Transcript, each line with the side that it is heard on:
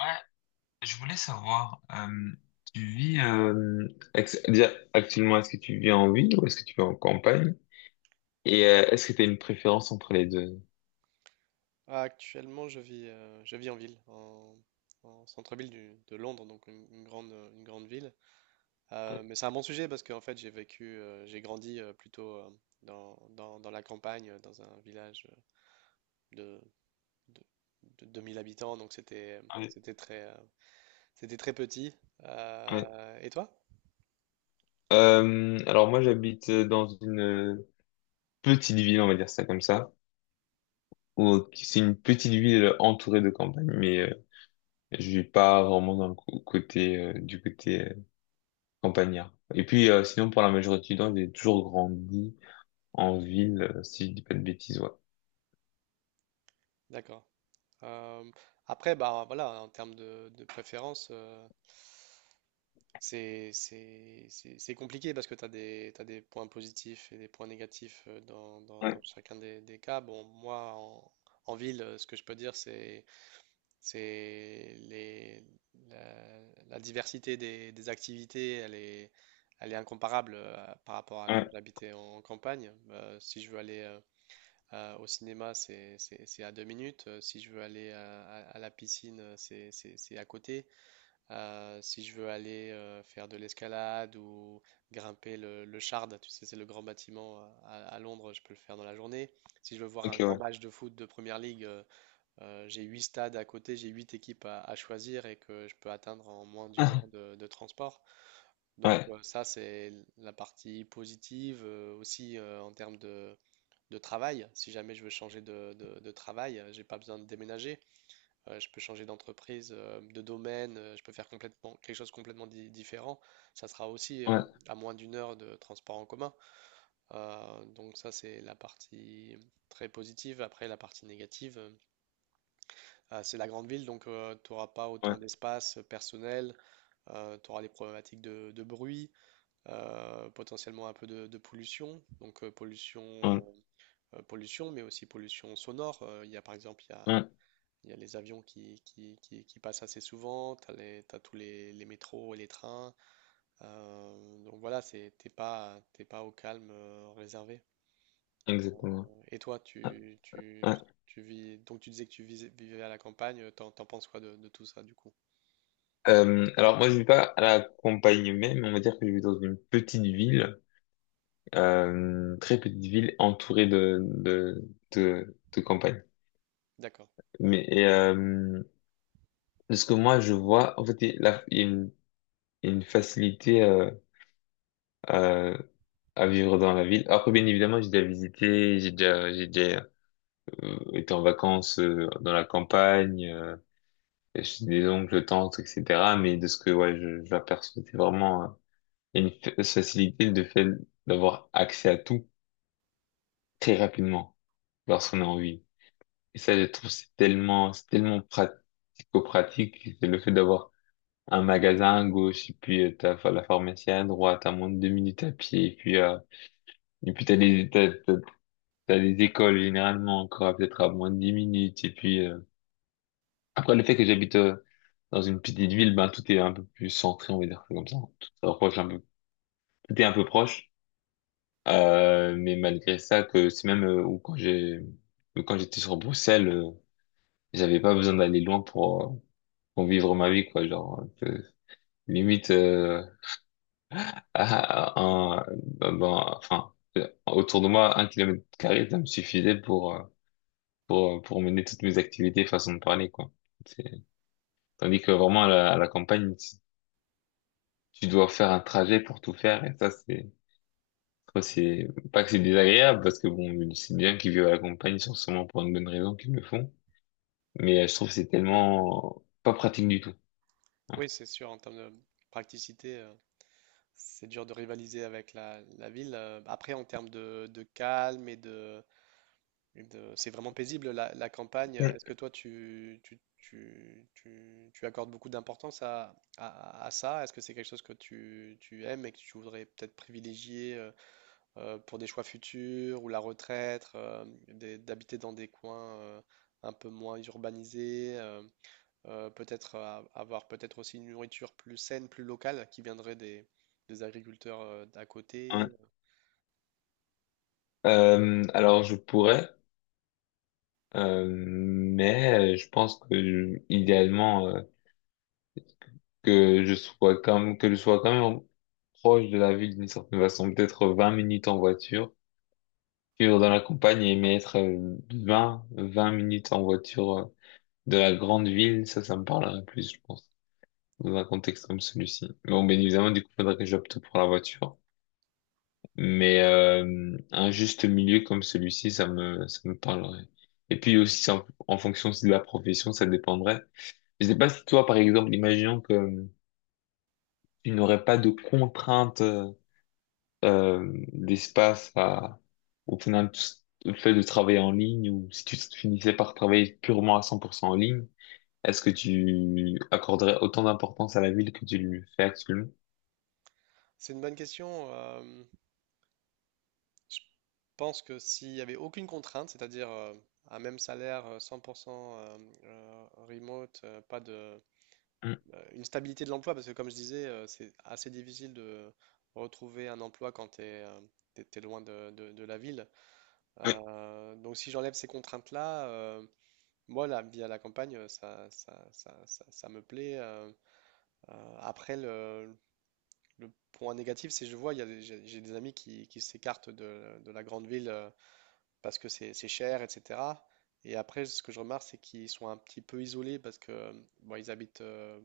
left: Ouais, je voulais savoir, tu vis déjà, actuellement, est-ce que tu vis en ville ou est-ce que tu vis en campagne? Et est-ce que tu as une préférence entre les deux?
right: Ah, actuellement, je vis en ville, en centre-ville de Londres, donc une grande ville.
left: Ouais,
right: Mais c'est un bon sujet parce qu'en fait, j'ai grandi plutôt dans la campagne, dans un village de, de, de 2000 habitants, donc
left: ouais,
right: c'était très, euh, c'était très petit.
left: ouais.
right: Et toi?
left: Alors moi, j'habite dans une petite ville, on va dire ça comme ça, où c'est une petite ville entourée de campagne, mais je vis pas vraiment dans le côté du côté campagnard. Et puis sinon, pour la majorité du temps, j'ai toujours grandi en ville, si je dis pas de bêtises, ouais.
right: D'accord. Euh, Après, bah voilà, en termes de préférence. C'est compliqué parce que t'as des points positifs et des points négatifs dans
left: Ouais,
right: chacun des cas. Bon, moi, en ville, ce que je peux dire, c'est c'est les- la, la diversité des activités, elle est incomparable par rapport à quand
left: ouais,
right: j'habitais en campagne. Si je veux aller au cinéma, c'est à 2 minutes. Si je veux aller à la piscine, c'est à côté. Si je veux aller faire de l'escalade ou grimper le Shard, tu sais, c'est le grand bâtiment à Londres, je peux le faire dans la journée. Si je veux voir un grand
left: ok,
right: match de foot de Première Ligue, j'ai huit stades à côté, j'ai huit équipes à choisir et que je peux atteindre en moins
left: ouais.
right: d'une heure de transport. Donc
left: Ouais,
right: ça, c'est la partie positive aussi en termes de travail. Si jamais je veux changer de travail, j'ai pas besoin de déménager. Je peux changer d'entreprise, de domaine, je peux faire complètement quelque chose complètement différent. Ça sera aussi
left: ouais,
right: à moins d'une heure de transport en commun. Donc ça, c'est la partie très positive. Après, la partie négative, ah, c'est la grande ville, donc tu n'auras pas
left: ouais,
right: autant d'espace personnel, tu auras des problématiques de bruit, potentiellement un peu de pollution, donc
left: ouais,
right: pollution, mais aussi pollution sonore. Il y a par exemple, il y a
left: ouais,
right: il y a les avions qui passent assez souvent, t'as tous les métros et les trains. Donc voilà, t'es pas au calme réservé.
left: exactement.
right: Et toi,
left: Ouais,
right: tu, tu,
left: ouais.
right: tu vis, donc tu disais que tu vivais à la campagne, t'en penses quoi de tout ça du coup?
left: Alors moi je vis pas à la campagne même, on va dire que je vis dans une petite ville, très petite ville entourée de campagne.
right: D'accord.
left: Mais et, euh, de ce que moi je vois, en fait il y a il y a une facilité à, à vivre dans la ville. Après bien évidemment j'ai déjà visité, j'ai déjà été en vacances dans la campagne. J'ai des oncles, tantes, etc. Mais de ce que ouais, j'aperçois, c'est vraiment une facilité de fait d'avoir accès à tout très rapidement lorsqu'on a envie. Et ça, je trouve, c'est tellement pratico-pratique. C'est le fait d'avoir un magasin à gauche, et puis la pharmacie à droite, à moins de 2 minutes à pied, et puis t'as des écoles généralement encore à peut-être à moins de 10 minutes, et puis, après, le fait que j'habite dans une petite ville, ben, tout est un peu plus centré, on va dire ça comme ça. Tout est un peu proche. Mais malgré ça, que c'est même où quand j'ai, que quand j'étais sur Bruxelles, j'avais pas besoin d'aller loin pour vivre ma vie, quoi. Genre, limite, à, à- un, ben, ben, enfin, autour de moi, 1 kilomètre carré, ça me suffisait pour, pour mener toutes mes activités, façon de parler, quoi. C'est- Tandis que vraiment à la campagne, tu dois faire un trajet pour tout faire et ça c'est après, c'est pas que c'est désagréable parce que bon c'est bien qu'ils vivent à la campagne ils sont sûrement pour une bonne raison qu'ils le font mais je trouve que c'est tellement pas pratique du tout hein.
right: Oui, c'est sûr, en termes de praticité, c'est dur de rivaliser avec la ville. Après, en termes de calme c'est vraiment paisible la campagne.
left: Mm.
right: Est-ce que toi tu accordes beaucoup d'importance à ça? Est-ce que c'est quelque chose que tu aimes et que tu voudrais peut-être privilégier pour des choix futurs ou la retraite, d'habiter dans des coins un peu moins urbanisés, peut-être avoir peut-être aussi une nourriture plus saine, plus locale qui viendrait des agriculteurs d'à
left: Ouais.
right: côté?
left: Alors je pourrais je pense que idéalement que je sois quand même, que je sois quand même proche de la ville d'une certaine façon peut-être 20 minutes en voiture vivre dans la campagne et m'y être 20 20 minutes en voiture de la grande ville, ça me parlerait plus, je pense, dans un contexte comme celui-ci. Bon, bien évidemment, du coup, faudrait que j'opte pour la voiture. Mais un juste milieu comme celui-ci, ça me parlerait. Et puis aussi, c'est en fonction aussi de la profession, ça dépendrait. Je sais pas si toi, par exemple, imaginons que tu n'aurais pas de contraintes d'espace au final, le fait de travailler en ligne ou si tu finissais par travailler purement à 100% en ligne, est-ce que tu accorderais autant d'importance à la ville que tu le fais actuellement?
right: C'est une bonne question. Je pense que s'il n'y avait aucune contrainte, c'est-à-dire un même salaire, 100% remote, pas de,
left: Mm.
right: une stabilité de l'emploi, parce que comme je disais, c'est assez difficile de retrouver un emploi quand tu es loin de la ville.
left: Oui,
right: Donc si j'enlève ces contraintes-là, moi, la vie à la campagne, ça me plaît. Après, le point négatif, c'est que je vois, il y a des- j'ai des amis qui s'écartent de la grande ville parce que c'est cher, etc. Et après, ce que je remarque, c'est qu'ils sont un petit peu isolés parce que bon, ils habitent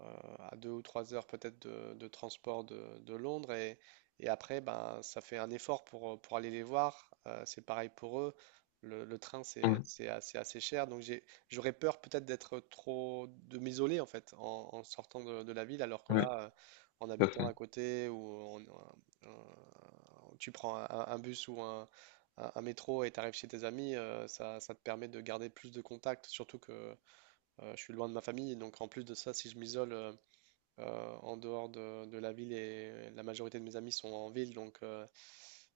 right: euh, à 2 ou 3 heures peut-être de transport de Londres et après, ben, ça fait un effort pour aller les voir. C'est pareil pour eux. Le train,
left: oui,
right: c'est assez cher. Donc j'aurais peur peut-être d'être trop, de m'isoler en fait en sortant de la ville, alors que
left: oui,
right: là, en
left: tout à
right: habitant
left: fait.
right: à côté ou en, tu prends un bus ou un métro et tu arrives chez tes amis, ça, ça te permet de garder plus de contacts, surtout que je suis loin de ma famille. Donc en plus de ça, si je m'isole en dehors de la ville et la majorité de mes amis sont en ville, donc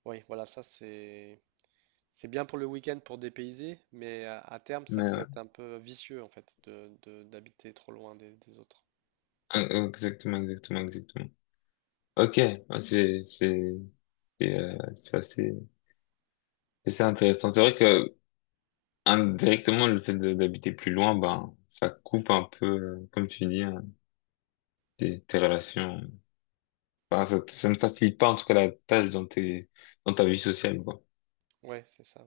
right: oui, voilà, ça c'est bien pour le week-end pour dépayser, mais à terme, ça
left: Mais
right: peut
left: ouais.
right: être un peu vicieux en fait d'habiter trop loin des autres.
left: Exactement, exactement, exactement. Ok, ouais, c'est euh, c'est assez c'est assez intéressant. C'est vrai que indirectement le fait d'habiter plus loin, ben ça coupe un peu, comme tu dis, hein, tes relations. Enfin, ça ne facilite pas en tout cas la tâche dans ta vie sociale, quoi.
right: Ouais, c'est ça.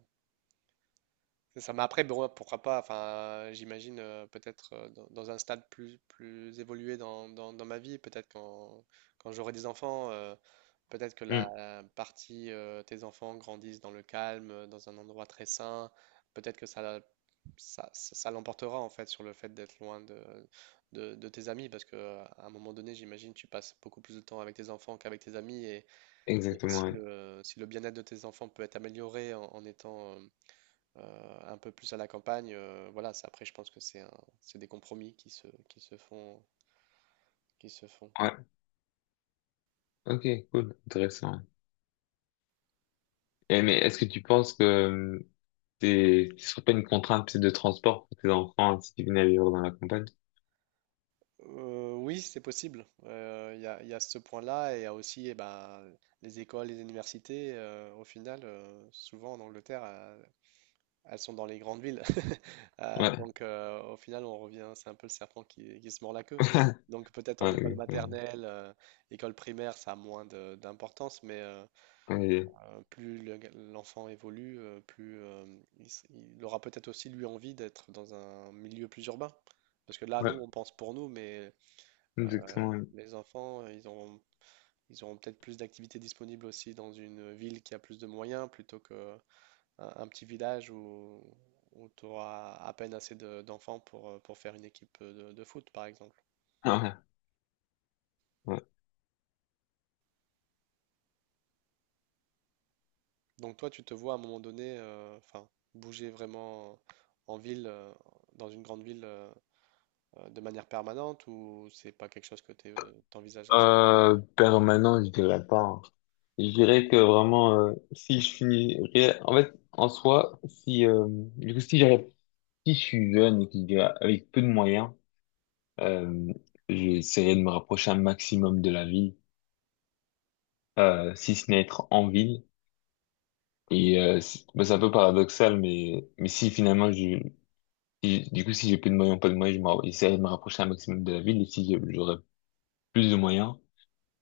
right: C'est ça. Mais après, bon, pourquoi pas, enfin, j'imagine peut-être dans un stade plus évolué dans ma vie, peut-être quand j'aurai des enfants, peut-être que la
left: Mm.
right: la partie tes enfants grandissent dans le calme, dans un endroit très sain, peut-être que ça l'emportera en fait sur le fait d'être loin de tes amis, parce que à un moment donné, j'imagine, tu passes beaucoup plus de temps avec tes enfants qu'avec tes amis, et
left: Exactement,
right: si
left: ouais.
right: si le bien-être de tes enfants peut être amélioré en étant un peu plus à la campagne. Voilà, ça, après, je pense que c'est des compromis qui se font.
left: Ouais, ok, cool, intéressant. Et, mais est-ce que tu penses que c'est, ce serait une contrainte peut de transport pour tes enfants si tu venais à vivre dans la campagne.
right: Oui, c'est possible. Il y a ce point-là et il y a aussi eh ben, les écoles, les universités. Au final, souvent en Angleterre, elles sont dans les grandes villes.
left: Ouais.
right: Donc, au final, on revient, c'est un peu le serpent qui se mord la queue. Donc, peut-être en école
left: Ouais,
right: maternelle, école primaire, ça a moins d'importance, mais plus l'enfant évolue, plus il aura peut-être aussi lui envie d'être dans un milieu plus urbain. Parce que là,
left: Ouais,
right: nous, on
left: ouais,
right: pense pour nous, mais
left: exactement. Oui.
right: les enfants, ils auront peut-être plus d'activités disponibles aussi dans une ville qui a plus de moyens plutôt que un petit village où, tu auras à peine assez d'enfants pour faire une équipe de foot, par exemple.
left: Ah ouais, ouais.
right: Donc toi, tu te vois à un moment donné, enfin, bouger vraiment en ville, dans une grande ville. De manière permanente ou c'est pas quelque chose que tu t'envisages à ce moment?
left: Permanent, je dirais pas. Hein. Je dirais que vraiment, si je finirais, en fait, en soi, si, du coup, si j'arrive- si je suis jeune et que je dirais avec peu de moyens, euh, j'essaierai de me rapprocher un maximum de la ville, si ce n'est être en ville. Et bah, c'est un peu paradoxal, mais si finalement, je, si- du coup, si j'ai plus de moyens, pas de moyens, j'essaierai de me rapprocher un maximum de la ville. Et si j'aurais plus de moyens,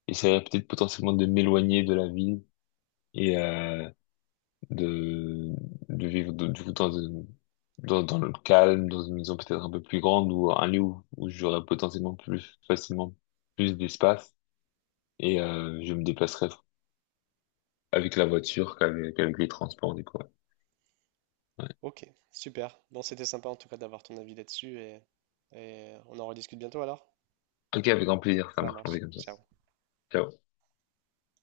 left: j'essaierai peut-être potentiellement de m'éloigner de la ville et de, de vivre du coup dans le calme, dans une maison peut-être un peu plus grande ou un lieu où, où j'aurais potentiellement plus facilement plus d'espace. Et je me déplacerai avec la voiture qu'avec les transports, du coup. Ouais. Ouais.
right: Ok, super. Bon, c'était sympa en tout cas d'avoir ton avis là-dessus et on en rediscute bientôt alors.
left: Ok, avec grand plaisir, ça
right: Ça
left: marche, on fait
right: marche.
left: comme ça.
right: Ciao.
left: Ciao.